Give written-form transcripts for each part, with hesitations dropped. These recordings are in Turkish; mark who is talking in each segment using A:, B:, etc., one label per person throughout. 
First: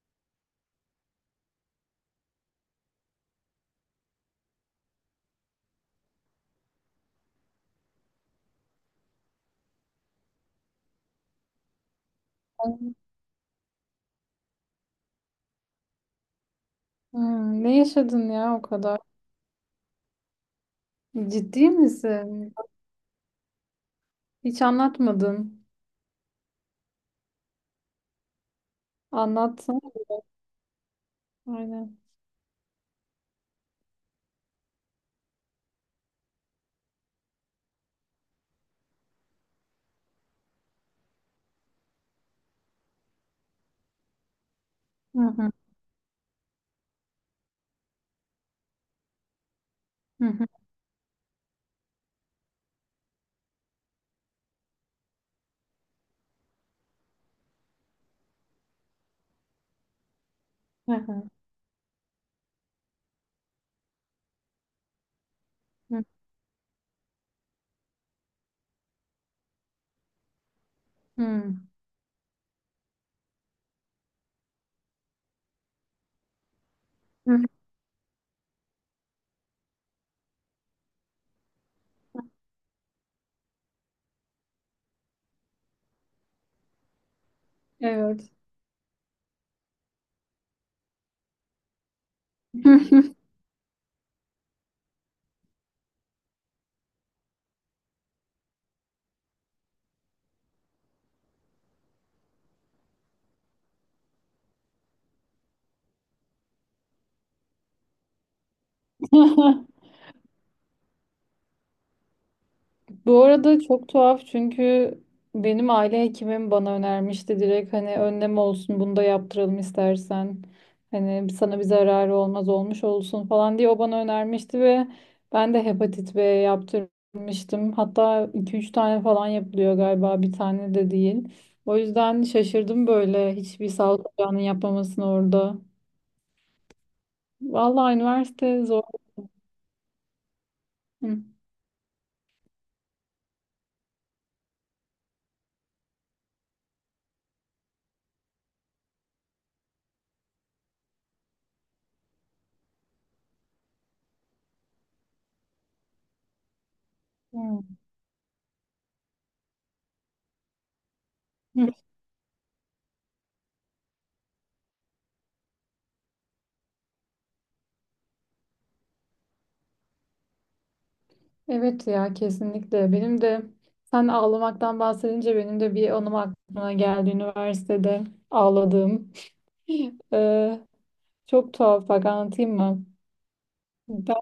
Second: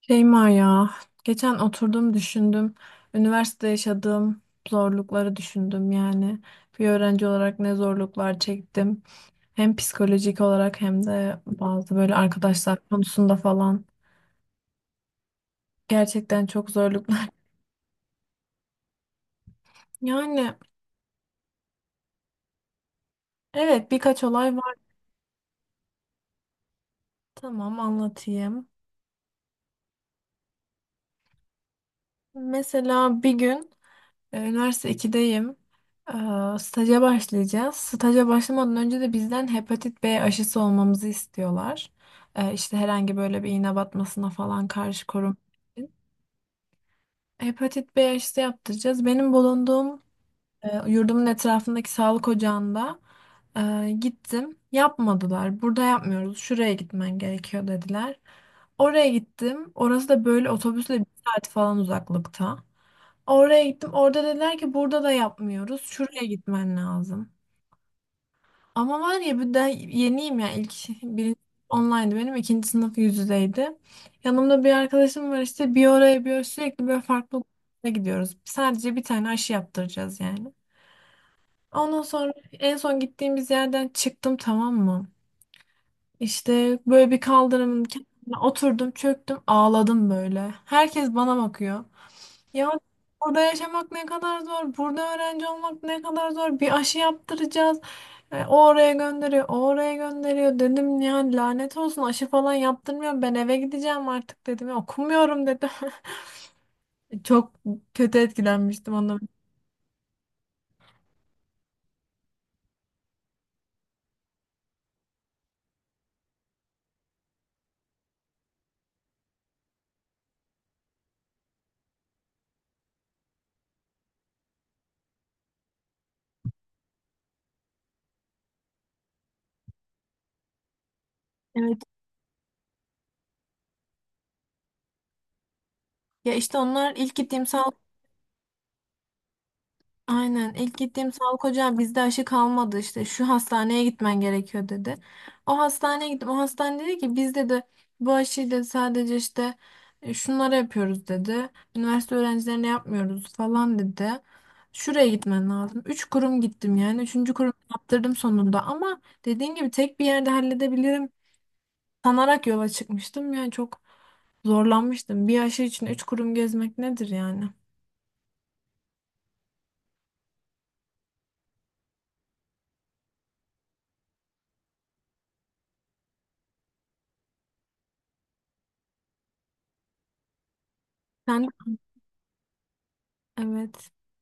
A: Şeyma ya, geçen oturdum düşündüm. Üniversite yaşadığım zorlukları düşündüm yani. Bir öğrenci olarak ne zorluklar çektim. Hem psikolojik olarak hem de bazı böyle arkadaşlar
B: Hmm,
A: konusunda falan. Gerçekten çok zorluklar.
B: ne yaşadın ya o kadar?
A: Yani,
B: Ciddi misin?
A: evet, birkaç olay
B: Hiç
A: var.
B: anlatmadın.
A: Tamam, anlatayım.
B: Anlatsana. Aynen.
A: Mesela bir gün. Üniversite ikideyim. E, Staja başlayacağız. Staja başlamadan önce de bizden hepatit B aşısı olmamızı istiyorlar. İşte herhangi böyle bir iğne batmasına falan karşı
B: Hı
A: korun.
B: hı,
A: Hepatit B aşısı yaptıracağız. Benim bulunduğum
B: hı hı,
A: yurdumun etrafındaki sağlık ocağında gittim. Yapmadılar. Burada yapmıyoruz, şuraya gitmen gerekiyor dediler. Oraya gittim. Orası da böyle
B: hı
A: otobüsle bir
B: hı,
A: saat falan uzaklıkta. Oraya gittim. Orada dediler ki burada da yapmıyoruz, şuraya gitmen lazım. Ama var ya, bir de yeniyim ya. İlk birinci
B: hı
A: online'dı benim. İkinci sınıf yüz yüzeydi. Yanımda bir arkadaşım var, işte bir oraya bir oraya sürekli böyle
B: hı.
A: farklı gruplara gidiyoruz. Sadece bir tane aşı yaptıracağız yani. Ondan sonra en son gittiğimiz yerden çıktım, tamam mı? İşte böyle bir kaldırımın
B: Evet.
A: kenarına oturdum, çöktüm, ağladım böyle. Herkes bana bakıyor. Ya, burada yaşamak ne kadar zor, burada öğrenci olmak ne kadar zor. Bir aşı yaptıracağız. O oraya gönderiyor, o oraya gönderiyor. Dedim ya, lanet olsun, aşı falan yaptırmıyor. Ben eve gideceğim artık dedim. Ya, okumuyorum dedim. Çok kötü etkilenmiştim ondan.
B: Bu arada çok tuhaf çünkü benim aile hekimim bana önermişti direkt hani önlem olsun bunu da yaptıralım istersen. Hani sana bir zararı olmaz olmuş olsun falan diye o bana önermişti ve ben de hepatit B yaptırmıştım. Hatta iki üç tane falan yapılıyor galiba bir tane de değil. O
A: Evet.
B: yüzden şaşırdım böyle hiçbir sağlık ocağının yapmamasını orada.
A: Ya işte onlar ilk gittiğim sağlık
B: Vallahi üniversite zor.
A: Aynen, ilk gittiğim
B: Hı.
A: sağlık ocağı bizde aşı kalmadı, işte şu hastaneye gitmen gerekiyor dedi. O hastaneye gittim, o hastane dedi ki bizde de bu aşıyı dedi sadece işte şunlara yapıyoruz dedi. Üniversite öğrencilerine yapmıyoruz falan dedi. Şuraya gitmen lazım. Üç kurum gittim yani. Üçüncü
B: Hı.
A: kurum yaptırdım sonunda, ama dediğin gibi tek bir yerde halledebilirim sanarak yola çıkmıştım. Yani çok zorlanmıştım. Bir aşı için üç kurum gezmek nedir yani?
B: Evet ya kesinlikle. Benim de sen ağlamaktan bahsedince benim de bir anım aklıma geldi üniversitede ağladığım. Ee,
A: Sen,
B: çok tuhaf bak anlatayım mı?
A: evet.
B: Ben,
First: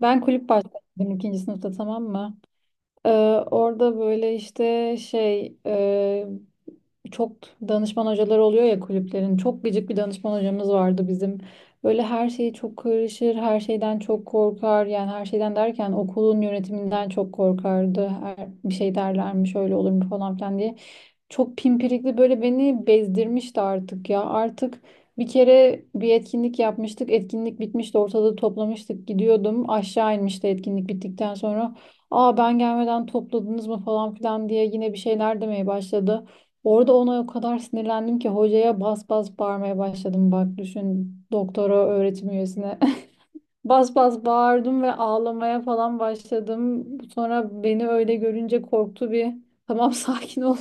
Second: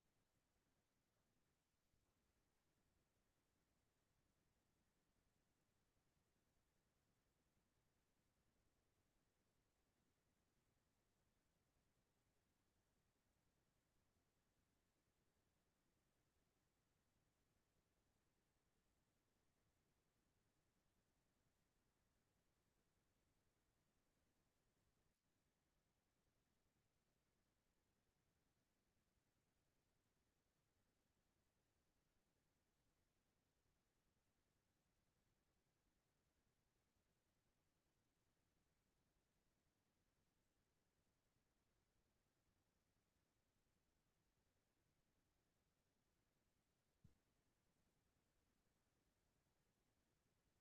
B: ben kulüp başkanıydım ikinci sınıfta, tamam mı? Ee, orada böyle işte Çok danışman hocaları oluyor ya kulüplerin. Çok gıcık bir danışman hocamız vardı bizim. Böyle her şeyi çok karışır, her şeyden çok korkar. Yani her şeyden derken okulun yönetiminden çok korkardı. Bir şey derlermiş, öyle olur mu falan filan diye. Çok pimpirikli böyle beni bezdirmişti artık ya. Artık bir kere bir etkinlik yapmıştık. Etkinlik bitmişti. Ortalığı toplamıştık. Gidiyordum. Aşağı inmişti etkinlik bittikten sonra. Aa, ben gelmeden topladınız mı falan filan diye yine bir şeyler demeye başladı. Orada ona o kadar sinirlendim ki hocaya bas bas bağırmaya başladım. Bak düşün, doktora öğretim üyesine. Bas bas bağırdım ve ağlamaya falan başladım. Sonra beni öyle görünce korktu bir. Tamam, sakin ol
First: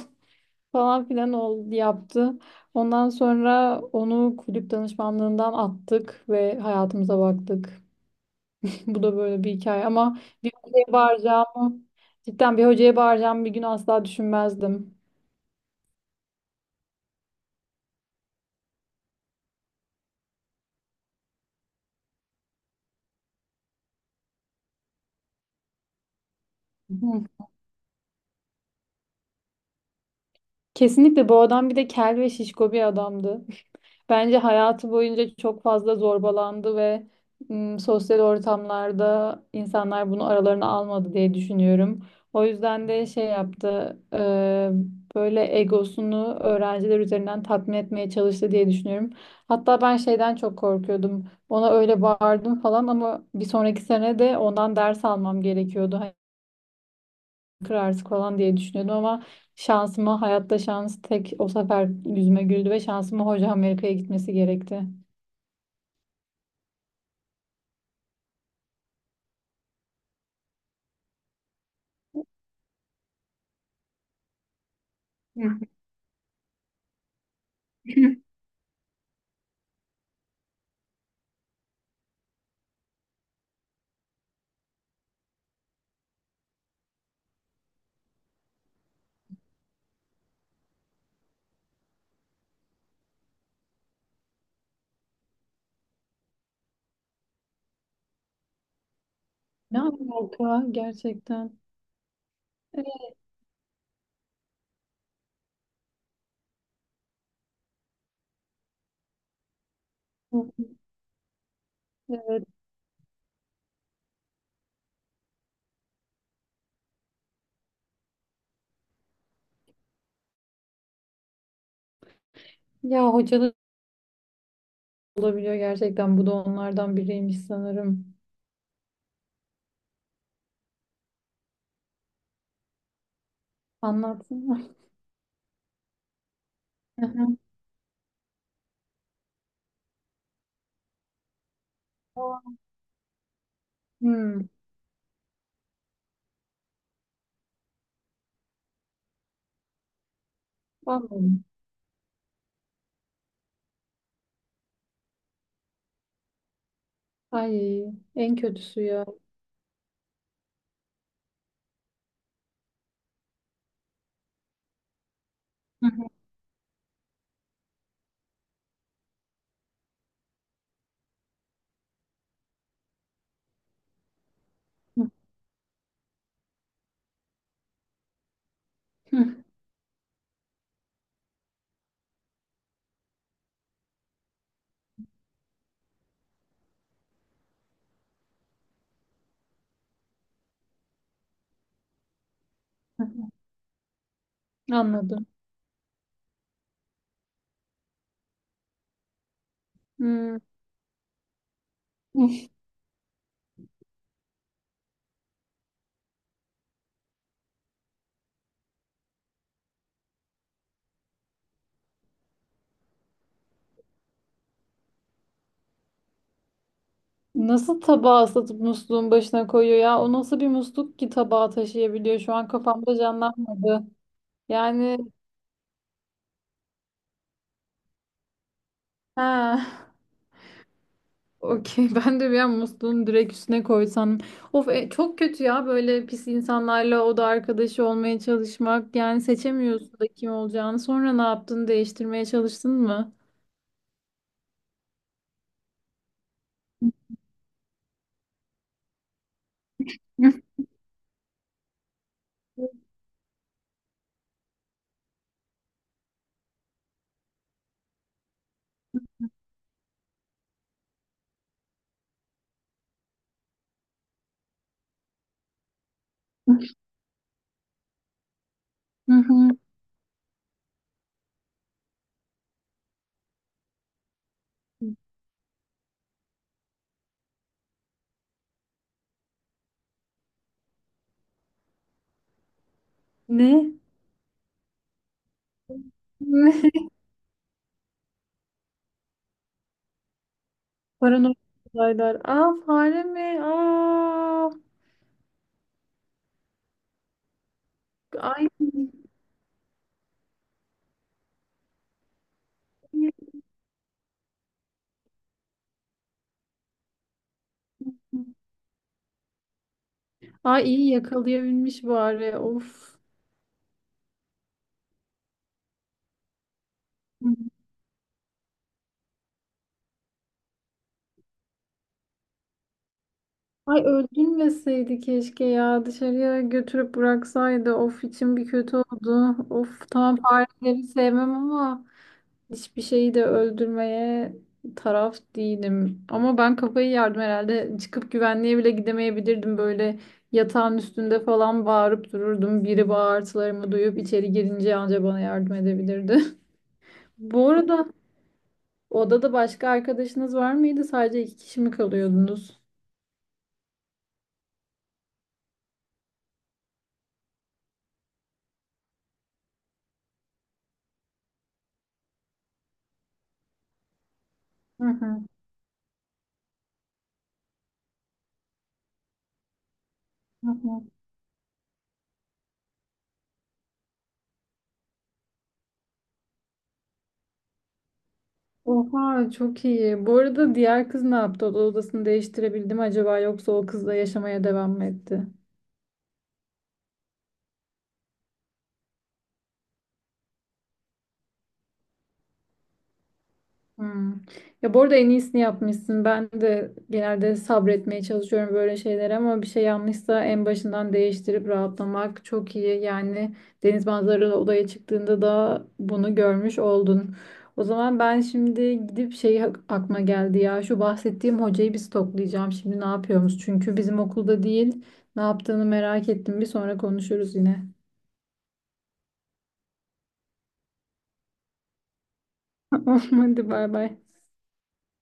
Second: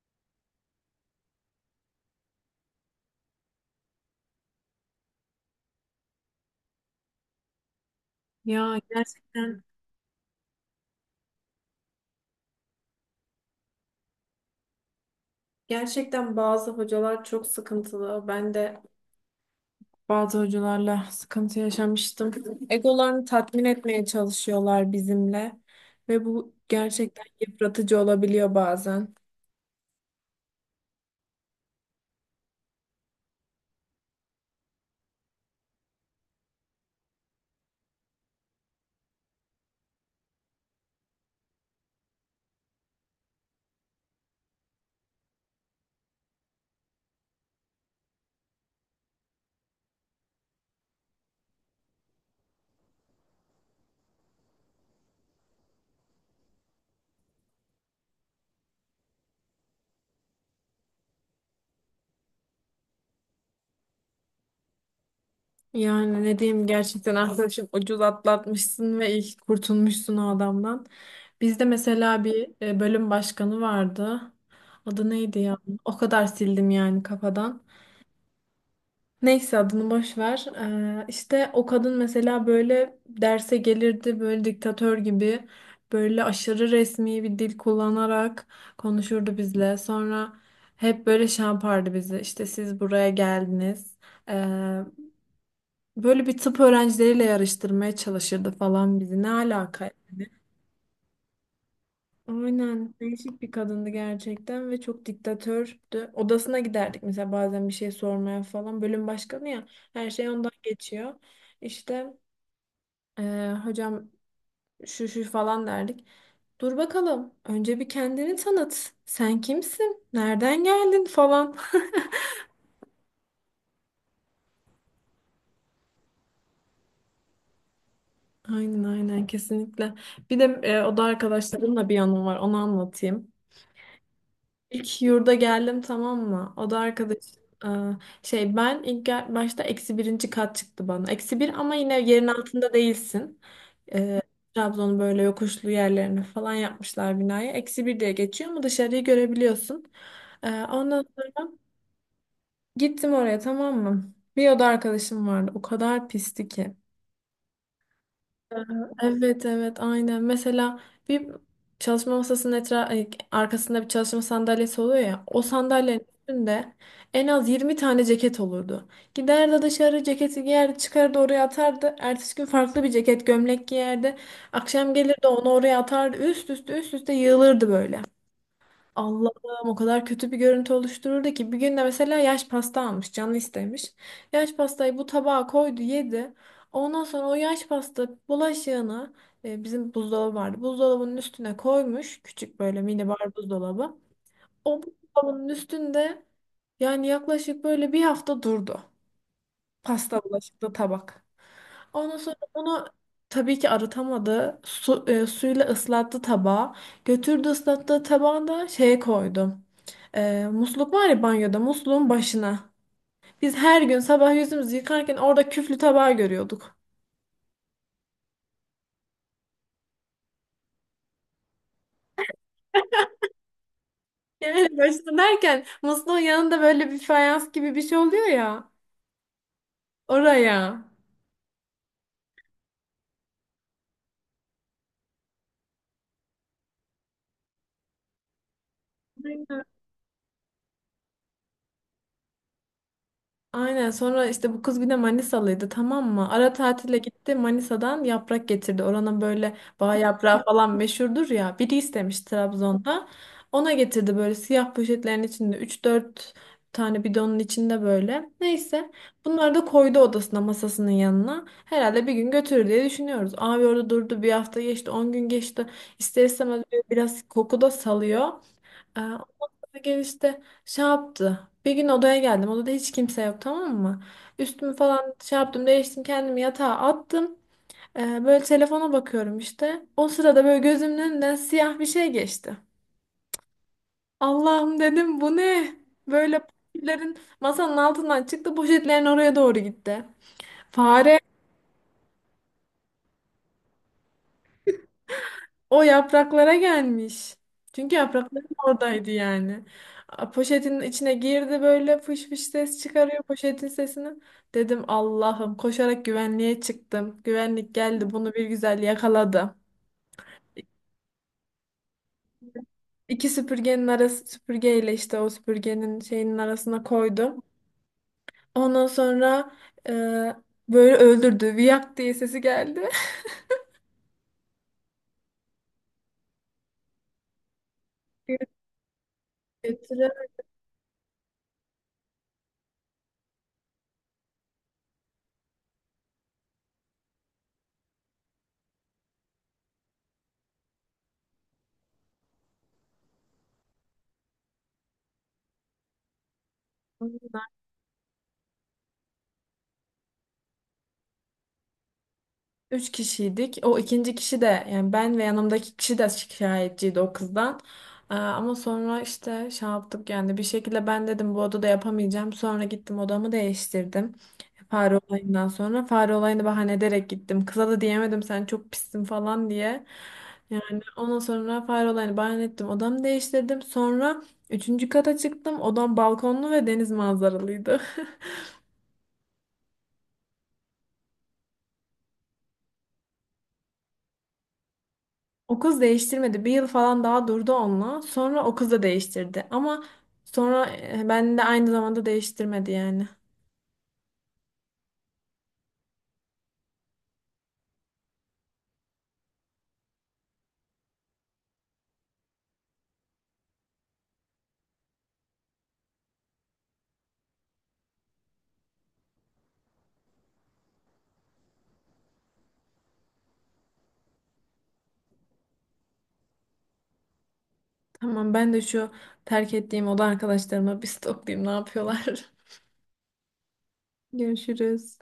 B: falan filan oldu, yaptı. Ondan sonra onu kulüp danışmanlığından attık ve hayatımıza baktık.
A: Ya
B: Bu da böyle bir
A: gerçekten
B: hikaye, ama bir hocaya bağıracağımı, cidden bir hocaya bağıracağımı bir gün asla düşünmezdim.
A: Gerçekten bazı hocalar çok sıkıntılı. Ben de bazı hocalarla sıkıntı yaşamıştım. Egolarını tatmin etmeye çalışıyorlar bizimle ve bu
B: Hı.
A: gerçekten yıpratıcı olabiliyor bazen.
B: Kesinlikle bu adam bir de kel ve şişko bir adamdı. Bence hayatı boyunca çok fazla zorbalandı ve sosyal ortamlarda insanlar bunu aralarına almadı diye düşünüyorum. O yüzden de şey yaptı, böyle egosunu öğrenciler üzerinden tatmin etmeye çalıştı diye düşünüyorum. Hatta ben şeyden çok korkuyordum. Ona öyle bağırdım falan ama bir sonraki sene de ondan ders almam gerekiyordu. Hani kırarsın falan diye düşünüyordum ama şansıma hayatta şans tek o sefer yüzüme güldü ve şansıma hoca Amerika'ya gitmesi gerekti.
A: Yani ne diyeyim, gerçekten arkadaşım, ucuz atlatmışsın ve ilk kurtulmuşsun o adamdan. Bizde mesela bir bölüm başkanı vardı. Adı neydi ya? O kadar sildim yani kafadan. Neyse, adını boş ver. İşte o kadın mesela böyle derse gelirdi, böyle diktatör gibi, böyle aşırı resmi bir dil kullanarak konuşurdu bizle. Sonra hep böyle şey yapardı bizi. İşte siz buraya geldiniz. Ee, Böyle bir tıp öğrencileriyle yarıştırmaya çalışırdı falan bizi. Ne
B: Ne
A: alaka?
B: alaka gerçekten?
A: Aynen,
B: Evet.
A: değişik bir kadındı gerçekten ve çok diktatördü. Odasına giderdik mesela bazen bir şey sormaya falan. Bölüm başkanı ya, her şey ondan geçiyor. İşte
B: Evet.
A: hocam şu şu falan derdik. Dur bakalım, önce bir kendini tanıt. Sen kimsin? Nereden geldin falan.
B: Ya hocalık olabiliyor gerçekten. Bu da onlardan biriymiş sanırım.
A: Aynen, aynen, kesinlikle. Bir de oda arkadaşlarımla bir anım var, onu anlatayım.
B: Anlatsana.
A: İlk yurda geldim, tamam mı? O da
B: Hı
A: arkadaş,
B: hı.
A: e, şey, ben ilk başta eksi birinci kat çıktı bana. Eksi bir ama yine yerin altında değilsin. E,
B: Hmm,
A: Trabzon'un böyle yokuşlu yerlerini falan yapmışlar, binaya eksi bir diye geçiyor ama dışarıyı görebiliyorsun. Ondan sonra
B: anladım.
A: gittim oraya, tamam mı? Bir oda arkadaşım vardı. O kadar pisti ki.
B: Ay, en
A: Ee,
B: kötüsü ya.
A: Evet, evet, aynen. Mesela bir çalışma masasının arkasında bir çalışma sandalyesi oluyor ya. O
B: Hı
A: sandalyenin üstünde en az 20 tane ceket olurdu. Giderdi dışarı, ceketi giyerdi, çıkardı oraya atardı. Ertesi gün farklı bir ceket, gömlek giyerdi. Akşam
B: hı.
A: gelirdi, onu oraya atardı. Üst üste üst üste yığılırdı böyle. Allah'ım, o kadar kötü bir görüntü oluştururdu ki, bir gün de mesela yaş pasta almış, canı istemiş. Yaş pastayı bu tabağa koydu, yedi. Ondan sonra o yaş pasta bulaşığını, bizim buzdolabı vardı. Buzdolabının üstüne koymuş, küçük böyle
B: Hı hı.
A: minibar buzdolabı. O
B: Anladım.
A: buzdolabının üstünde yani yaklaşık böyle bir hafta durdu. Pasta
B: Hmm.
A: bulaşıklı tabak. Ondan sonra onu tabii ki arıtamadı. Suyla ıslattı tabağı. Götürdü, ıslattığı tabağı da şeye koydu. Musluk var ya banyoda, musluğun başına. Biz her gün sabah yüzümüzü yıkarken orada küflü tabağı görüyorduk.
B: Nasıl tabağı ıslatıp musluğun başına koyuyor ya? O nasıl bir musluk ki tabağı taşıyabiliyor? Şu an kafamda canlanmadı.
A: Yani
B: Yani
A: başına derken, musluğun yanında böyle bir fayans gibi bir şey oluyor ya.
B: ha.
A: Oraya.
B: Okey. Ben de bir an musluğun direkt üstüne koysam. Of, çok kötü ya böyle pis insanlarla oda arkadaşı olmaya çalışmak. Yani seçemiyorsun da kim olacağını. Sonra ne yaptın? Değiştirmeye çalıştın mı?
A: Aynen, sonra işte bu kız bir de Manisalıydı, tamam mı? Ara tatile gitti, Manisa'dan yaprak getirdi. Oranın böyle bağ yaprağı falan meşhurdur ya. Biri istemiş Trabzon'da. Ona getirdi böyle siyah poşetlerin içinde, üç dört tane bidonun içinde böyle. Neyse, bunları da koydu odasına, masasının yanına. Herhalde bir gün götürür diye düşünüyoruz. Abi, orada durdu, bir hafta geçti, 10 gün geçti. İster istemez böyle biraz koku da salıyor.
B: Hı
A: Ondan
B: hı.
A: sonra gel işte şey yaptı. Bir gün odaya geldim. Odada hiç kimse yok, tamam mı? Üstümü falan şey yaptım, değiştim, kendimi yatağa attım. Böyle telefona bakıyorum işte. O sırada böyle gözümün önünden siyah bir şey geçti.
B: Ne?
A: Allah'ım dedim, bu ne? Böyle
B: Ne?
A: poşetlerin masanın altından çıktı, poşetlerin oraya doğru gitti. Fare.
B: Paranormal olaylar. Aa, fare mi? Aa.
A: O yapraklara gelmiş. Çünkü yaprakları
B: Ay.
A: oradaydı yani. A, poşetin içine girdi, böyle fış fış ses çıkarıyor, poşetin sesini. Dedim Allah'ım, koşarak güvenliğe çıktım. Güvenlik geldi, bunu bir güzel yakaladı.
B: Ay, iyi yakalayabilmiş bari. Of.
A: İki süpürgenin arası, süpürgeyle işte o süpürgenin şeyinin arasına koydum. Ondan sonra e, böyle öldürdü. Viyak diye sesi geldi.
B: Ay, öldürmeseydi keşke ya. Dışarıya götürüp bıraksaydı. Of, içim bir kötü oldu. Of,
A: Götüre.
B: tamam, fareleri sevmem ama hiçbir şeyi de öldürmeye taraf değilim. Ama ben kafayı yardım herhalde. Çıkıp güvenliğe bile gidemeyebilirdim. Böyle yatağın üstünde falan bağırıp dururdum. Biri bağırtılarımı duyup içeri girince anca bana yardım edebilirdi. Bu arada odada başka arkadaşınız var mıydı? Sadece iki kişi mi kalıyordunuz?
A: Üç kişiydik. O ikinci kişi de yani, ben ve yanımdaki kişi de şikayetçiydi o kızdan. Ama sonra işte şey yaptık yani, bir şekilde ben dedim bu odada yapamayacağım. Sonra gittim, odamı değiştirdim.
B: Hı
A: Fare
B: hı,
A: olayından sonra, fare olayını bahane ederek gittim. Kıza da diyemedim sen çok pissin falan diye.
B: hı
A: Yani
B: hı.
A: ondan sonra fare olayını bahane ettim. Odamı değiştirdim. Sonra üçüncü kata çıktım. Odam balkonlu ve deniz manzaralıydı.
B: Oha, çok iyi. Bu arada diğer kız ne yaptı? O da odasını değiştirebildi mi acaba, yoksa o kızla yaşamaya devam mı etti?
A: O kız değiştirmedi. Bir yıl falan daha durdu onunla. Sonra o kız da değiştirdi. Ama sonra ben de aynı zamanda değiştirmedi yani.
B: Hmm. Ya bu arada en iyisini yapmışsın. Ben de genelde sabretmeye çalışıyorum böyle şeylere ama bir şey yanlışsa en başından değiştirip rahatlamak çok iyi. Yani deniz manzaralı odaya çıktığında da bunu görmüş oldun. O zaman ben şimdi gidip aklıma geldi ya. Şu bahsettiğim hocayı bir stoklayacağım. Şimdi ne yapıyoruz? Çünkü bizim okulda değil. Ne yaptığını merak ettim. Bir sonra konuşuruz yine.
A: Tamam, ben de şu terk ettiğim oda arkadaşlarıma bir stoklayayım, ne yapıyorlar.
B: Hadi bay bay.
A: Görüşürüz.